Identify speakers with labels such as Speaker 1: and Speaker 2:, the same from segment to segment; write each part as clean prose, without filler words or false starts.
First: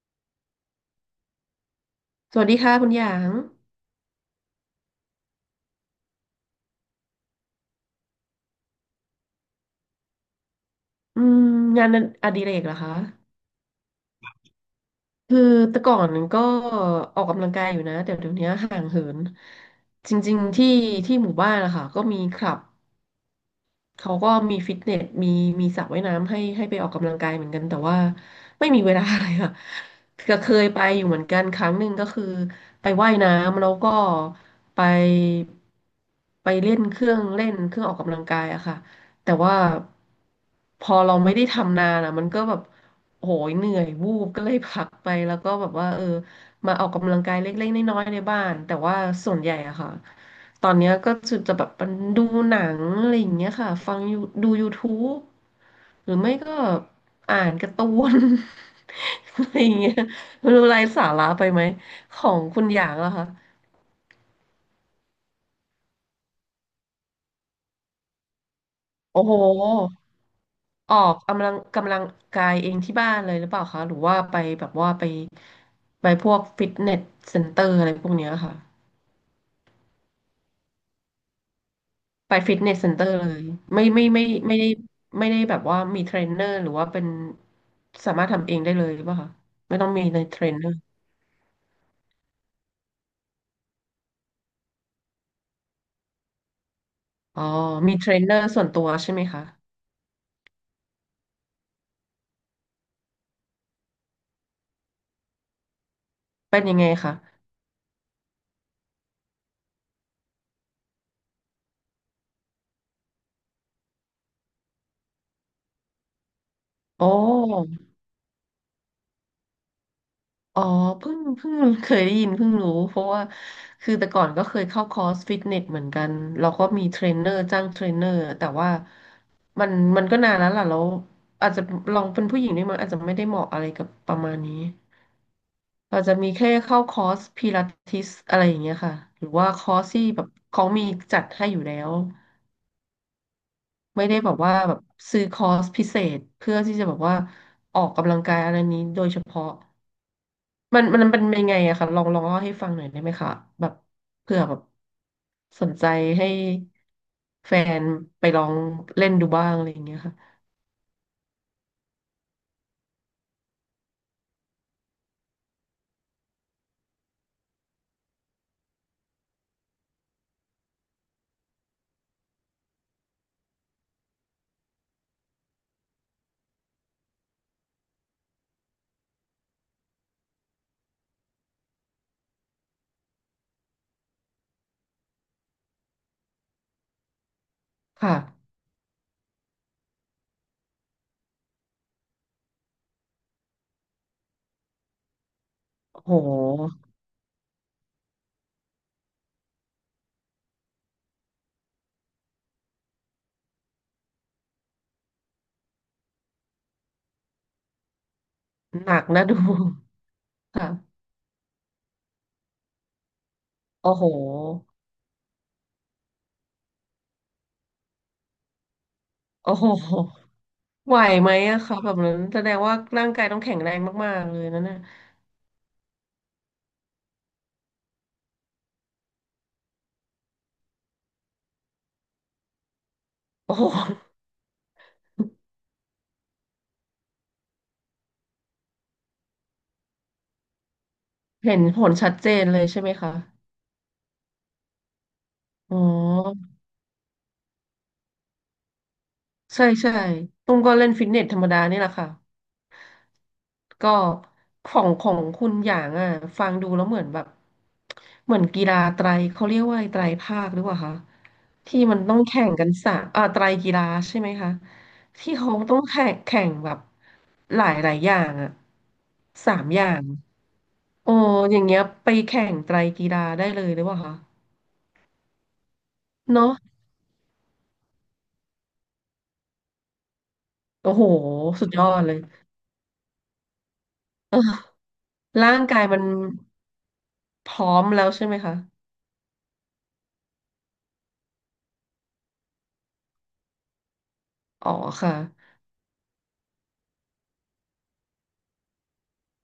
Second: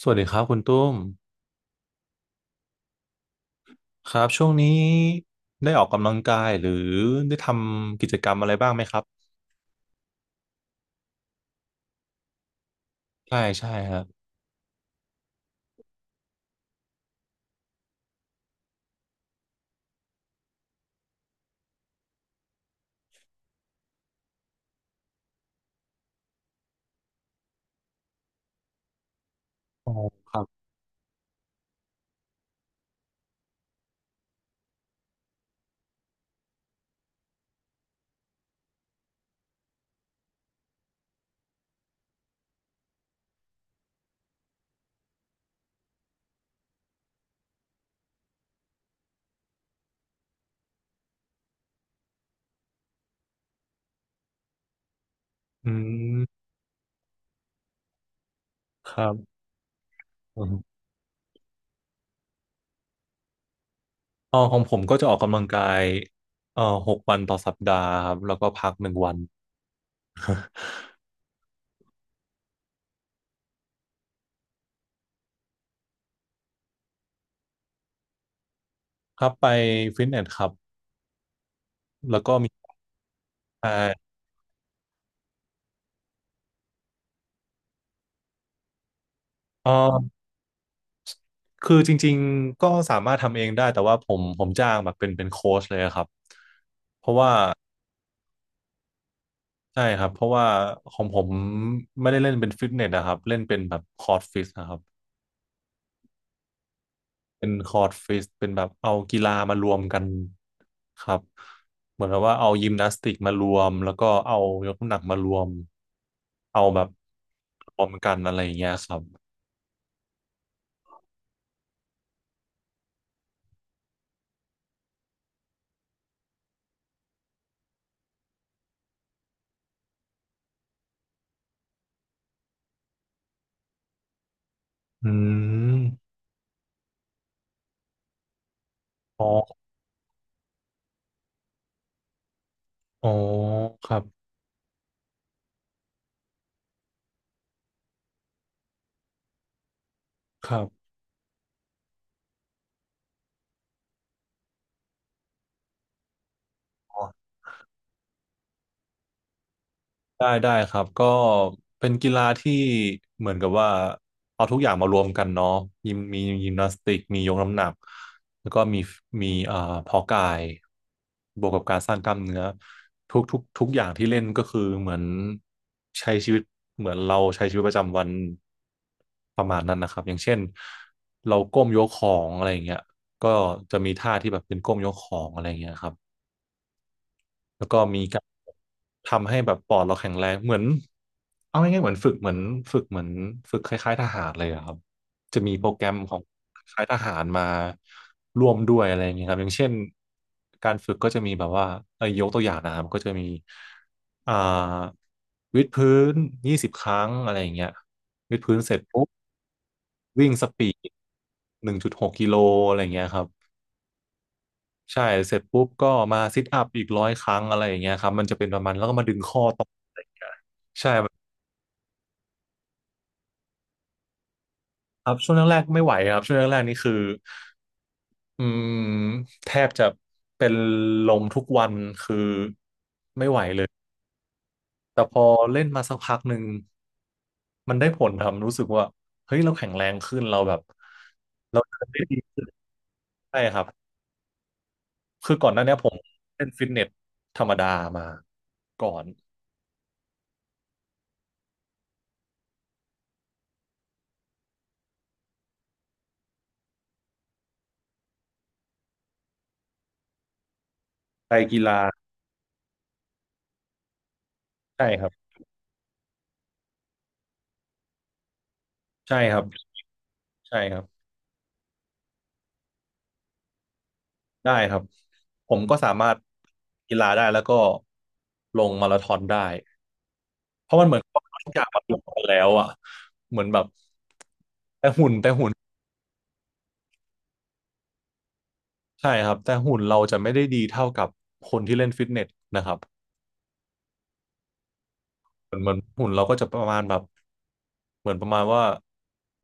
Speaker 1: สวัสดีครับคุณตุ้ม
Speaker 2: สวัสดีค่ะคุณหยาง
Speaker 1: ครับช่วงนี้ได้ออกกำลังกายหรือได้ทำกิจกรรมอะไรบ้างไหมครับ
Speaker 2: อืมงานอดิเรกเหรอคะ
Speaker 1: ใช่ใช่ครับ
Speaker 2: คือแต่ก่อนก็ออกกำลังกายอยู่นะแต่เดี๋ยวนี้ห่างเหินจริงๆที่หมู่บ้านนะคะก็มีคลับ เขาก็มีฟิตเนสมีสระว่ายน้ำให้ไปออกกำลังกายเหมือนกันแต่ว่าไม่มีเวลาเลยค่ะ
Speaker 1: อ๋อ ค
Speaker 2: ก็
Speaker 1: รั
Speaker 2: เค
Speaker 1: บ
Speaker 2: ยไปอยู่เหมือนกันครั้งหนึ่งก็คือไปว่ายน้ำแล้วก็ไปไปเล่นเครื่องออกกำลังกายอะค่ะแต่ว่าพอเราไม่ได้ทำนานอะมันก็แบบโหยเหนื่อยวูบก็เลยพักไปแล้วก็แบบว่าเออมาออกกำลังกายเล็กๆน้อยๆในบ้านแต่ว่าส่วนใหญ่อะค่ะ ตอนเนี้ยก็จะแบบมันดูหนังอะไรอย่างเงี้ยค่ะฟังยูดู YouTube
Speaker 1: อื
Speaker 2: หรือไม่
Speaker 1: ม
Speaker 2: ก็อ่านการ์ตูน
Speaker 1: ครับ
Speaker 2: อะไรอย่างเงี้ย
Speaker 1: อ
Speaker 2: ไม่
Speaker 1: ม
Speaker 2: รู้ไร้สาระไปไหมของคุณอย่างเหรอคะ
Speaker 1: อ๋อของผมก็จะออกกำลังกายเอ่อหกวันต่อสัปดาห์ครับแล้วก็พักหนึ่งวัน
Speaker 2: โอ้โหออกกำลังกายเองที่บ้านเลยหรือเปล่าคะหรือว่าไปแบบว่าไปพวกฟิตเนสเซ็นเตอร์อะไรพวกเนี้ยค่ะ
Speaker 1: ครับไปฟิตเนสครับแล้วก็
Speaker 2: ไป
Speaker 1: มี
Speaker 2: ฟิตเนสเซ็นเตอร์เลย
Speaker 1: เอ่
Speaker 2: ไม่ไม่
Speaker 1: อ
Speaker 2: ไม่ไม่ได้ไม่ได้แบบว่ามีเทรนเนอร์หรือว่าเป็นสามารถทำเองได้เลยหรือเปล่าคะ
Speaker 1: เอ่อ
Speaker 2: ไม่ต้องมีในเทรนเนอร์
Speaker 1: คือจริงๆก็สามารถทำเองได้แต่ว่าผมจ้างแบบเป็นโค้ชเลยครับเพราะว่า
Speaker 2: อ๋อมีเทรนเนอร์ส่วนตัวใช่ไหมคะ
Speaker 1: ใช่ครับเพราะว่าของผมไม่ได้เล่นเป็นฟิตเนสนะครับเล่นเป็นแบบคอร์ดฟิตนะครับ
Speaker 2: เป็นยังไงคะ
Speaker 1: เป็นคอร์ดฟิตเป็นแบบเอากีฬามารวมกันครับเหมือนกับว่าเอายิมนาสติกมารวมแล้วก็เอายกน้ำหนักมารวมเอาแบบ
Speaker 2: โอ้
Speaker 1: รวมกันอะไรอย่างเงี้ยครับ
Speaker 2: อ๋อเพิ่งเคยได้ยินเพิ่งรู้เพราะว่าคือแต่ก่อนก็เคยเข้าคอร์สฟิตเนสเหมือนกันเราก็มีเทรนเนอร์จ้างเทรนเนอร์แต่ว่ามันมันก็นานแล้วล่ะแล้วอาจจะลองเป็นผู้หญิงด้วยมั้งอาจจะไม่ได้เหมาะอะไรกับประมาณนี้
Speaker 1: อื
Speaker 2: เรา
Speaker 1: ม
Speaker 2: จะมีแค่เข้าคอร์สพิลาทิสอะไรอย่างเงี้ยค่ะห
Speaker 1: อ๋อ
Speaker 2: รือว่าคอร์สที่แบบเขามีจัดให้อยู่แล้ว
Speaker 1: อ๋อครับ
Speaker 2: ไม่ได้แบบว่าแบบซื้อคอร์สพิเศษเพื่อที่จะแบบว่าออกกำลังกายอะไรนี้โดยเฉพาะ
Speaker 1: ครั
Speaker 2: มัน
Speaker 1: บ
Speaker 2: มันเป็นยังไงอะคะลองเล่าให้ฟังหน่อยได้ไหมคะแบบเผื่อแบบสนใจให้แฟนไปลองเล่นดูบ้างอะไรอย่างเงี้ยค่ะ
Speaker 1: ได้ได้ครับก็เป็นกีฬาที่เหมือนกับว่าเอาทุกอย่างมารวมกันเนาะยิมมียิมนาสติกมียกน้ำหนักแล้วก็มีเพาะกายบวกกับการสร้างกล้ามเนื้อทุกอย่างที่เล่นก็คือเหมือนใช้ชีวิตเหมือนเราใช้ชีวิตประจำวันประมาณนั้นนะครับอย่างเช่นเราก้มยกของอะไรอย่างเงี้ยก็จะมีท่าที่แบบเป็นก้มยกของอะไรอย่างเงี้ยครับ แล้วก็มี
Speaker 2: ค่ะ
Speaker 1: การทำให้แบบปอดเราแข็งแรงเหมือนเอาง่ายๆเหมือนฝึกเหมือนฝึกเหมือนฝึกคล้ายๆทหารเลยอะครับจะมีโปรแกรม
Speaker 2: โอ้โ
Speaker 1: ของค
Speaker 2: ห
Speaker 1: ล้ายๆทหารมาร่วมด้วยอะไรอย่างเงี้ยครับอย่างเช่นการฝึกก็จะมีแบบว่ายกตัวอย่างนะครับก็จะมีอ่าวิดพื้นยี่สิบครั้งอะไรอย่างเงี้ยวิดพื้นเสร็จ
Speaker 2: หนั
Speaker 1: ปุ๊
Speaker 2: ก
Speaker 1: บ
Speaker 2: นะดู
Speaker 1: วิ่งสปีด
Speaker 2: ค่ะ
Speaker 1: หนึ่งจุดหกกิโลอะไรอย่างเงี้ยครับ
Speaker 2: โอ้โห
Speaker 1: ใช่เสร็จปุ๊บก็มาซิทอัพอีกร้อยครั้งอะไรอย่างเงี้ยครับมันจะเป็นประมาณแล้วก็มาดึงข้อ
Speaker 2: โอ้
Speaker 1: ต่
Speaker 2: โห
Speaker 1: อ
Speaker 2: ไหวไหมอะคะแบบนั้นแสดงว่าร่างกายต้องแข็งแรงมากๆเลยนั่นน่ะ
Speaker 1: ครับช่วงแรกๆไม่ไหวครับช่วงแรกๆนี่คืออืมแทบจะเป็นลมทุกวันคือ
Speaker 2: โอ้โห
Speaker 1: แต่พอเล่นมาสักพักหนึ่งมันได้ผลครับรู้สึกว่าเฮ้ยเราแข็งแรงขึ้นเราแบบ
Speaker 2: เห็
Speaker 1: เรา
Speaker 2: น
Speaker 1: เดิ
Speaker 2: ผ
Speaker 1: น
Speaker 2: ล
Speaker 1: ได้
Speaker 2: ชัด
Speaker 1: ดี
Speaker 2: เจนเลยใช่ไหมคะ
Speaker 1: ใช่ครับคือก่อนหน้าเนี้
Speaker 2: อ๋
Speaker 1: ยผม
Speaker 2: อ
Speaker 1: เล่นฟิตเนสธรรมดามาก่อน
Speaker 2: ใช่ใช่ตุ้มก็เล่นฟิตเนสธรรมดานี่แหละค่ะก็ของคุณอย่างอ่ะฟังดูแล้วเหมือนแบบเหมือนกีฬาไตรเขาเรียกว่าไตรภาคหรือเปล่าคะ
Speaker 1: ไปกีฬา
Speaker 2: ที่มันต้องแข่งกันสามอ่าไตรกีฬาใช่ไหมคะ
Speaker 1: ใช่ครับ
Speaker 2: ที่เขาต้องแข่งแบบหลายอย่างอ่ะ
Speaker 1: ใช่ครับ
Speaker 2: สามอย่าง
Speaker 1: ใช่ครับ
Speaker 2: โอ้อย่างเงี้ยไปแข่งไตรกีฬาได้เลยหรือเปล่าคะ
Speaker 1: ได้ครับผมก็สามารถ
Speaker 2: เนาะ
Speaker 1: กีฬาได้แล้วก็ลงมาราธอนได้เพราะมัน
Speaker 2: โอ้
Speaker 1: เหมือน
Speaker 2: โห
Speaker 1: กับว่าทุกอย่า
Speaker 2: สุ
Speaker 1: ง
Speaker 2: ดย
Speaker 1: มัน
Speaker 2: อ
Speaker 1: ล
Speaker 2: ด
Speaker 1: ง
Speaker 2: เลย
Speaker 1: กันแล้วอ่ะเหมือนแบบ
Speaker 2: เออร่างกายมันพร้อมแล้วใช่ไหมคะ
Speaker 1: ใช่ครับแต่หุ่นเราจะไม่ได้ดีเท่ากับคนที่เล่นฟิตเนสนะครับ
Speaker 2: อ๋อค่ะ
Speaker 1: เหมือนหุ่นเราก็จะประมาณแบบเหมือนประมาณว่า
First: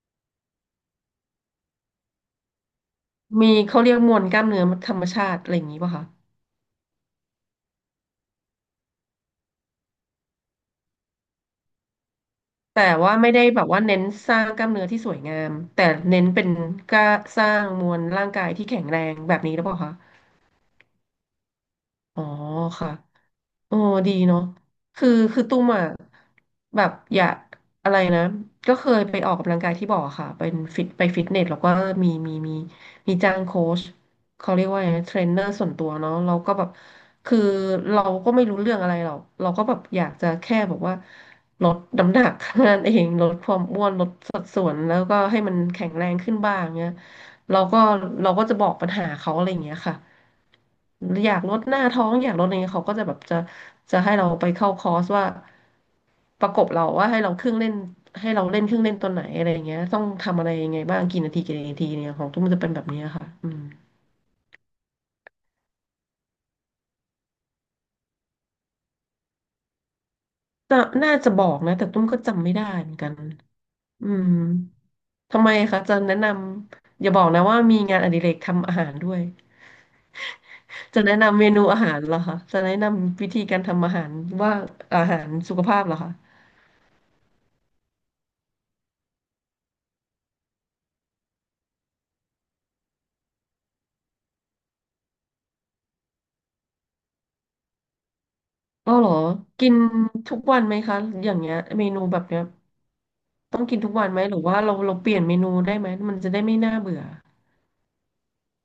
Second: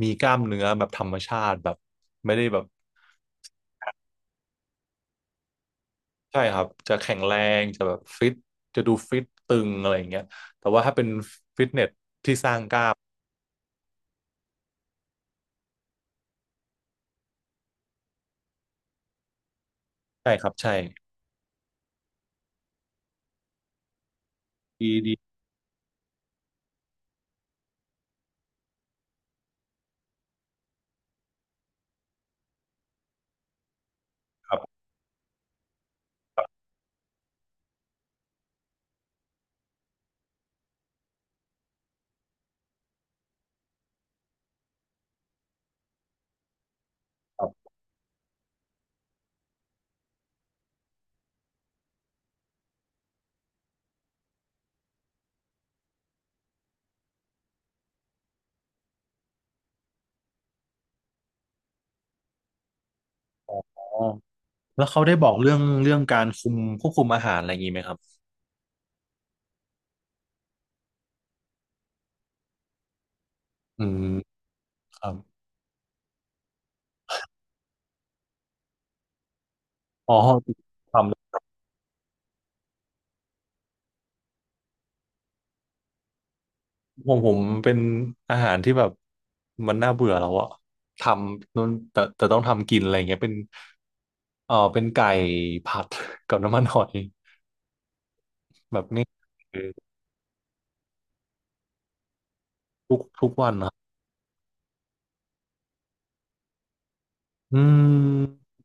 Speaker 1: มีกล้ามเนื้อแบบธรรมชาติแบบไม่ได้แบบ
Speaker 2: มีเขาเรียกมวลกล้ามเนื้อธรรมชาติอะไรอย่างนี้ป่ะคะ
Speaker 1: ใช่ครับจะแข็งแรงจะแบบฟิตจะดูฟิตตึงอะไรอย่างเงี้ยแต่ว่าถ้าเป็นฟิตเนสที่สร้างก
Speaker 2: แต่
Speaker 1: ล้าม
Speaker 2: ว่าไม่ได้แบบว่าเน้นสร้างกล้ามเนื้อที่สวยงามแต่เน้นเป็นกล้าสร้างมวลร่างกายที่แข็งแรงแบบนี้หรือเปล่าคะ
Speaker 1: ใช่ครับใช่
Speaker 2: อ๋อค่ะ โอ้ดีเนาะ
Speaker 1: ดี
Speaker 2: คือ
Speaker 1: ดี
Speaker 2: คือตุ้มอ่ะแบบอยากอะไรนะก็เคยไปออกกำลังกายที่บอกอะค่ะเป็นฟิตไปฟิตเนสแล้วก็มีมีมีมีจ้างโค้ชเขาเรียกว่าไงเทรนเนอร์ส่วนตัวเนาะเราก็แบบคือเราก็ไม่รู้เรื่องอะไรหรอกเราก็แบบอยากจะแค่แบบว่าลดน้ำหนัก นั่นเองลดความอ้วนลดสัดส่วนแล้วก็ให้มันแข็งแรงขึ้นบ้างเงี้ยเราก็เราก็จะบอกปัญหาเขาอะไรอย่างเงี้ยค่ะ อยากลดหน้าท้องอยากลดอะไรเงี้ยเขาก็จะจะให้เราไปเข้าคอร์สว่าประกบเราว่าให้เราเล่นเครื่องเล่นตัวไหนอะไรอย่างเงี้ยต้องทำอะไรยังไงบ้างกี่นาทีเนี่ยของตุ้มจะเป็นแบบเนี้ยค่ะอืม
Speaker 1: แล้วเขาได้บอกเรื่องการควบคุมอาหารอะไรอย่างนี้ไหมครับ
Speaker 2: น่าจะบอกนะแต่ตุ้มก็จำไม่ได้เหมือนกัน
Speaker 1: อื
Speaker 2: อื
Speaker 1: ม
Speaker 2: ม
Speaker 1: ครั
Speaker 2: ทำ
Speaker 1: บ
Speaker 2: ไมคะจะแนะนำอย่าบอกนะว่ามีงานอดิเรกทำอาหารด้วย
Speaker 1: อ๋อค
Speaker 2: จะ
Speaker 1: วาม
Speaker 2: แนะนำเมนูอาหารเหรอคะจะแนะนำวิธีการทำอาหารว่าอาหารสุขภาพเหรอคะ
Speaker 1: ของผมเป็นอาหารที่แบบมันน่าเบื่อแล้วอะทำนู่นแต่ต้องทำกินอะไรเงี้ยเป็นเออเป็นไก่ผัด กับน้ำมันหอยแบบ
Speaker 2: อ๋อ
Speaker 1: นี้
Speaker 2: เหรอ
Speaker 1: คือ
Speaker 2: กินทุกวันไหมคะ อย่างเงี้ยเมนูแบบเนี้ย
Speaker 1: ทุกวัน
Speaker 2: ต้อง
Speaker 1: นะ
Speaker 2: กินทุกวันไหม หรือว่าเราเปลี่ยนเมนูได้ไหม มันจะได้ไม่น่าเบื่อ
Speaker 1: อืม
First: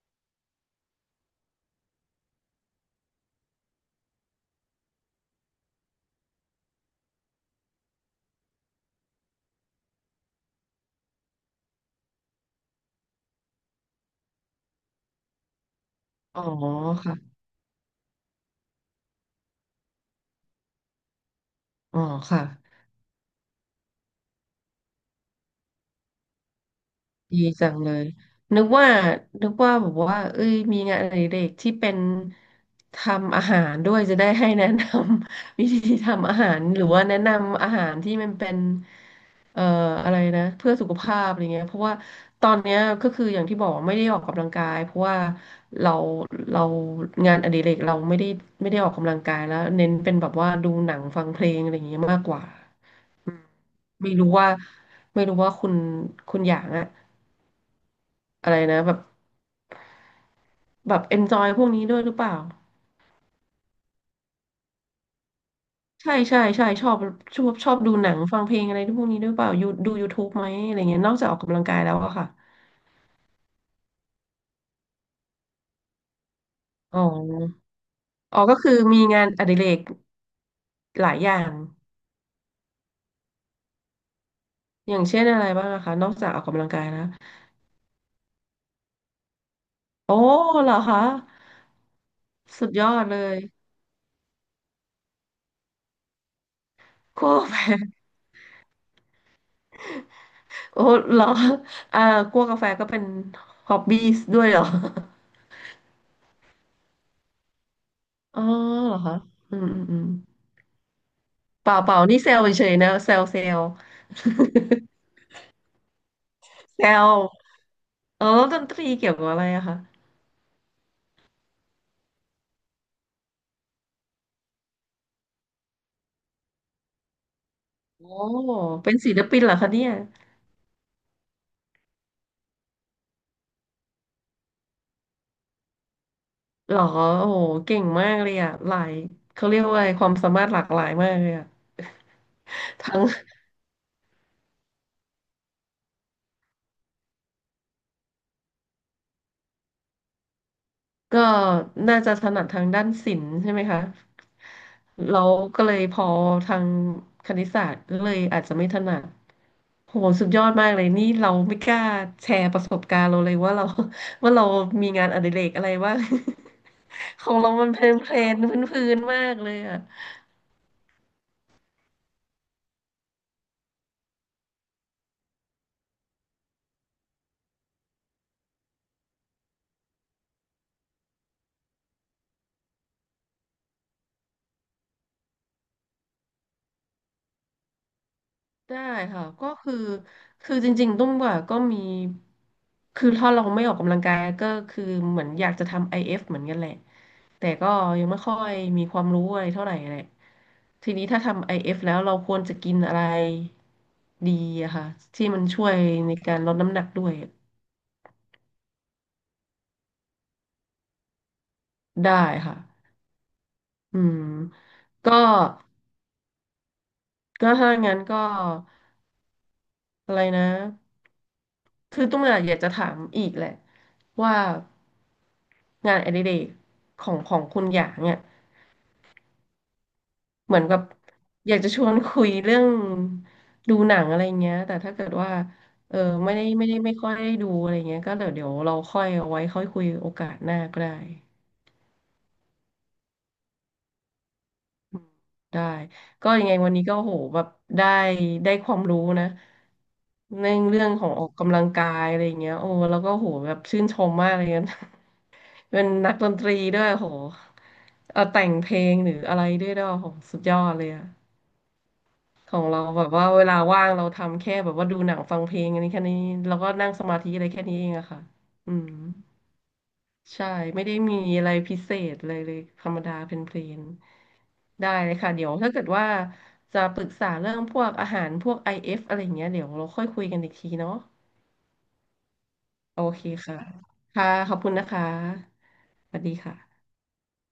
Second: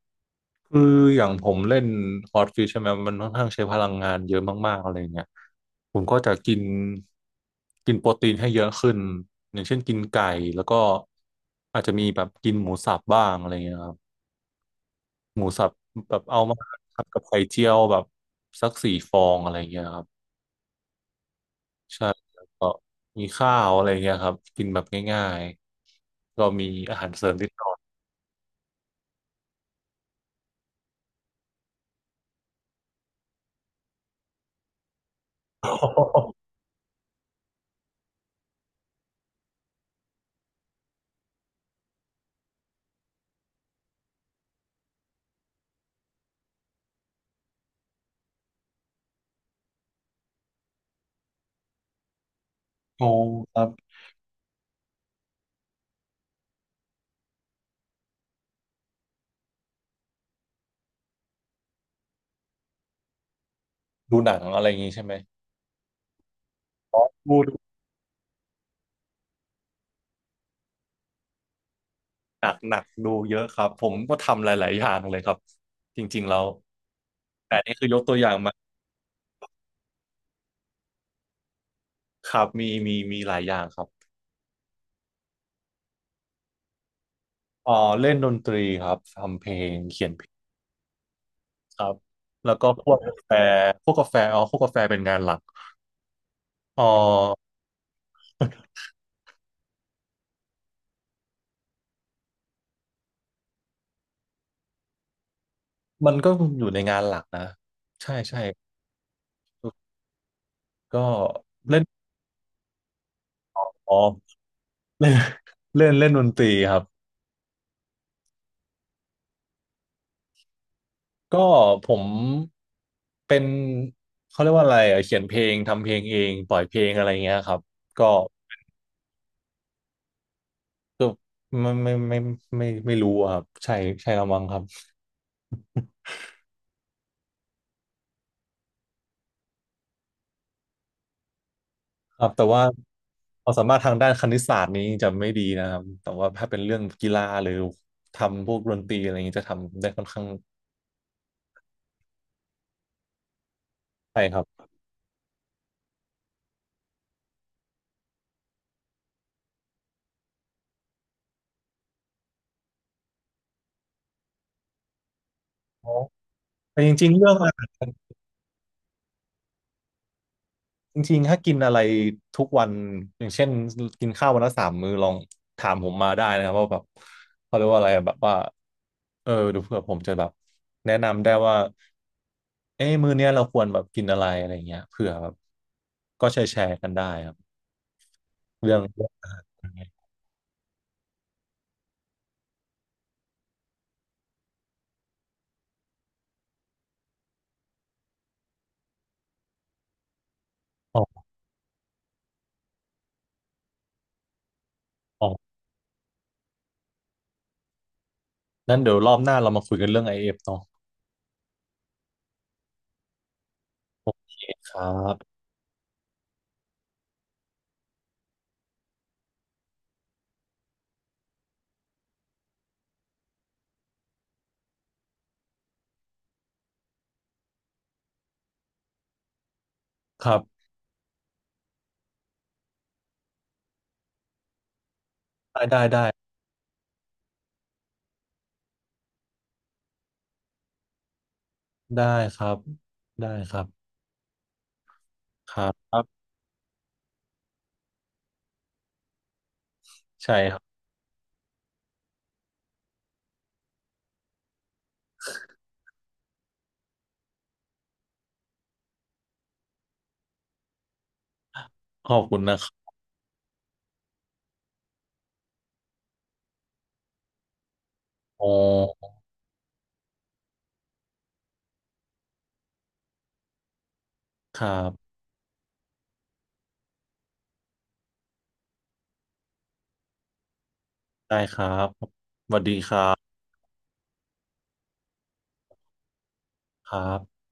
Speaker 1: คืออย่างผมเล่นฮอตฟิชใช่ไหมมันค่อนข้างใช้พลังงานเยอะมากๆอะไรเงี้ยผมก็จะกินกินโปรตีนให้เยอะขึ้นอย่างเช่นกินไก่แล้วก็อาจจะมีแบบกินหมูสับบ้างอะไรเงี้ยครับหมูสับแบบ
Speaker 2: อ๋
Speaker 1: เอา
Speaker 2: อ
Speaker 1: มาผัดกับ
Speaker 2: ค่ะ
Speaker 1: ไข่เจียวแบบสักสี่ฟองอะไรเงี้ยครับ
Speaker 2: อ๋อ
Speaker 1: ใช่
Speaker 2: ค่ะ
Speaker 1: แล้วก็มีข้าวอะไรเงี้ยครับกินแบบง่ายๆก็มีอาหารเสริม
Speaker 2: ดี
Speaker 1: นิดหน่
Speaker 2: จั
Speaker 1: อ
Speaker 2: ง
Speaker 1: ย
Speaker 2: เลยนึกว่านึกว่าแบบว่าเอ้ยมีงานอดิเรกที่เป็นทำอาหารด้วยจะได้ให้แนะนำ วิธีทำ อาหารหรือว่าแนะนำอาหารที่มันเป็นเอ่ออะไรนะเพื่อสุขภาพอะไรเงี้ยเพราะว่าตอนเนี้ยก็คืออย่างที่บอกไม่ได้ออกกำลังกายเพราะว่าเราเรางานอดิเรกเราไม่ได้ออกกำลังกายแล้วเน้นเป็นแบบว่าดูหนังฟังเพลงอะไรเงี้ยมากกว่า
Speaker 1: โอ้ครับ
Speaker 2: ไม่รู้ว่าไม่รู้ว่าคุณอย่างอะ อะไรนะแบบเอนจอยพวกนี้ด้วยหรือเปล่า
Speaker 1: ดูหนังอะไรอย่างงี้ใช่ไหม
Speaker 2: ใช่ใช่ใช่ชอบ
Speaker 1: อ๋
Speaker 2: ช
Speaker 1: อ
Speaker 2: อ
Speaker 1: ดู
Speaker 2: บชอบดูหนังฟังเพลงอะไรพวกนี้ด้วยเปล่ายูดู YouTube ไหมอะไรเงี้ยนอกจากออกกำลังกายแล้วอะค่ะ
Speaker 1: หนักหนักดูเยอะครับผมก็ทำหลายๆอย่างเลยครับจริงๆแล้ว
Speaker 2: อ๋อ
Speaker 1: แต่นี่คือยกตัวอย่าง
Speaker 2: อ๋อ
Speaker 1: มา
Speaker 2: ก็คือมีงานอดิเรกหลายอย่าง
Speaker 1: ครับมีหลายอย่างครับ
Speaker 2: อย่างเช่นอะไรบ้างอะคะนอกจากออกกำลังกายแล้ว
Speaker 1: อ๋อเล่นดนตรีครับทำเพลงเขียน
Speaker 2: โอ้
Speaker 1: เพลง
Speaker 2: เหรอคะ
Speaker 1: ครับแล้ว
Speaker 2: สุ
Speaker 1: ก็
Speaker 2: ดย
Speaker 1: พ
Speaker 2: อ
Speaker 1: วก
Speaker 2: ด
Speaker 1: กา
Speaker 2: เล
Speaker 1: แฟ
Speaker 2: ย
Speaker 1: พวกกาแฟอ๋อพวกกาแฟเป็นงานหลักอ๋อ
Speaker 2: คั่วกาแฟ โอ้เหรออ่าคั่วกาแฟก็เป็นฮอบบี้ด้วยเหรอ
Speaker 1: มันก็อยู่ในงานหลักนะใช่
Speaker 2: อ๋
Speaker 1: ใช่
Speaker 2: อเหรอคะอืมอืมอืม
Speaker 1: ก็
Speaker 2: เปล่า
Speaker 1: เล่น
Speaker 2: เปล่านี่เซลเฉยๆนะเซลเซล
Speaker 1: อ๋อเล่นเล่นเล่นดนตรีครั
Speaker 2: แซ
Speaker 1: บ
Speaker 2: วเออแล้วดนตรีเกี่ยวกับอะไรอะคะ
Speaker 1: ก็ผมเป็นเขาเรียกว่าอะไรอะเขียนเพลงทำเพลงเองปล่อยเพลงอะไรเงี้ยครับก็
Speaker 2: โอ้เป็นศิลปินเหรอคะเนี่ย
Speaker 1: ไม่ไม่ไม่ไม่รู้อะครับใช่ใช่ละมั้งครับ
Speaker 2: หรอโอ้โหเก่งมากเลยอะหลายเขาเรียกว่าอะไรความสามารถหลากหลายมากเลยอะ
Speaker 1: ครับแต่ว่า
Speaker 2: ทั้ง
Speaker 1: ความสามารถทางด้านคณิตศาสตร์นี้จะไม่ดีนะครับแต่ว่าถ้าเป็นเรื่องกีฬาหรือทำพวกดนตรีอะไรอย่างนี้จะทำได้ค่อนข้าง
Speaker 2: ก็น่าจะถนัดทางด้านศิลป์ใช่ไหมคะ
Speaker 1: ใช่ครับ
Speaker 2: เราก็เลยพอทางคณิตศาสตร์ก็เลยอาจจะไม่ถนัดโหสุดยอดมากเลยนี่เราไม่กล้าแชร์ประสบการณ์เราเลยว่าเรา ว่าเรามีงานอดิเรกอะไร
Speaker 1: อ๋อ
Speaker 2: บ้าง
Speaker 1: แต่จริงๆ
Speaker 2: ข
Speaker 1: เรื่อ
Speaker 2: อ
Speaker 1: ง
Speaker 2: ง
Speaker 1: อา
Speaker 2: เรา
Speaker 1: หา
Speaker 2: มัน
Speaker 1: ร
Speaker 2: เพลนๆพื้นๆมากเลยอะ
Speaker 1: จริงๆถ้ากินอะไรทุกวันอย่างเช่นกินข้าววันละสามมื้อลองถามผมมาได้นะครับว่าแบบเขาเรียกว่าอะไรอะแบบว่าเออเดูเผื่อผมจะแบบแนะนำได้ว่าเอ้มื้อเนี้ยเราควรแบบกินอะไรอะไรอย่างเงี้ยเผื่อแบบก็แชร์กันได้ครับ เรื่อ
Speaker 2: ได้
Speaker 1: งเรื่อง
Speaker 2: ค่ะก็
Speaker 1: อะ
Speaker 2: คือ
Speaker 1: ไร
Speaker 2: คือจริงๆตุ้มว่าก็มีคือถ้าเราไม่ออกกำลังกายก็คือเหมือนอยากจะทำ IF เอฟเหมือนกันแหละแต่ก็ยังไม่ค่อยมีความรู้อะไรเท่าไหร่แหละที
Speaker 1: อ๋
Speaker 2: นี้ถ้า
Speaker 1: อ
Speaker 2: ทำ IF แล้วเราควรจะกินอะไรดีอะค่ะ
Speaker 1: อ๋
Speaker 2: ที่
Speaker 1: อ
Speaker 2: มันช่วยในการลดน้ำหนักด้วย
Speaker 1: นั่นเดี๋ยวรอบหน้าเรามาคุยกันเรื่อง IF เอฟเนาะ
Speaker 2: ได้ค่ะอืม
Speaker 1: ครั
Speaker 2: ก็
Speaker 1: บ
Speaker 2: ก็ถ้างั้นก็ อะไรนะ คือตุ้มอะอยากจะถามอีกแหละว่างานอดิเรกของคุณหยางเนี่ย
Speaker 1: ครั
Speaker 2: เหมือ
Speaker 1: บ
Speaker 2: นกับอยากจะชวนคุยเรื่องดูหนังอะไรเงี้ยแต่ถ้าเกิดว่า
Speaker 1: ได้ ได้
Speaker 2: เออ
Speaker 1: ได้
Speaker 2: ไม่ได้ไม่ค่อยได้ดูอะไรเงี้ยก็เดี๋ยวเราค่อยเอาไว้ค่อยคุยโอกาสหน้าก็ได้
Speaker 1: ได้ครับ ได้ครับ
Speaker 2: อืม
Speaker 1: ค
Speaker 2: ได้
Speaker 1: รับ
Speaker 2: ก็ยังไงวันนี้ก็โหแบบได้ได้ความรู้นะ
Speaker 1: ใช่
Speaker 2: ใน
Speaker 1: ครั
Speaker 2: เรื่
Speaker 1: บ
Speaker 2: องของออกกำลังกายอะไรเงี้ยโอ้แล้วก็โหแบบชื่นชมมากเลยนะ เป็นนักดนตรีด้วยโหเอาแต่งเพลงหรืออะไรด้วยโหสุดยอดเลยอะ
Speaker 1: ขอบคุณ
Speaker 2: ข
Speaker 1: นะ
Speaker 2: อ
Speaker 1: ค
Speaker 2: ง
Speaker 1: รั
Speaker 2: เรา
Speaker 1: บ
Speaker 2: แบบว่าเวลาว่างเราทำแค่แบบว่าดูหนังฟังเพลงอันนี้แค่นี้แล้วก็นั่งสมาธิอะไรแค่นี้เองอะค่ะ
Speaker 1: อ๋
Speaker 2: อืม
Speaker 1: อ
Speaker 2: ใช่ไม่ได้มีอะไรพิเศษเลยเลยธรรมดาเพลน
Speaker 1: ครั
Speaker 2: ๆได้เล
Speaker 1: บ
Speaker 2: ยค่ะเดี๋ยวถ้าเกิดว่าจะปรึกษาเรื่องพวกอาหารพวก IF อเอฟอะไรอย่างเงี้ยเดี๋ยวเราค่อยคุยกันอีกทีเนาะ
Speaker 1: ได้ครับ
Speaker 2: โอเคค่ะค่ะขอบคุณนะคะสวัสดีค่ะ
Speaker 1: ครับ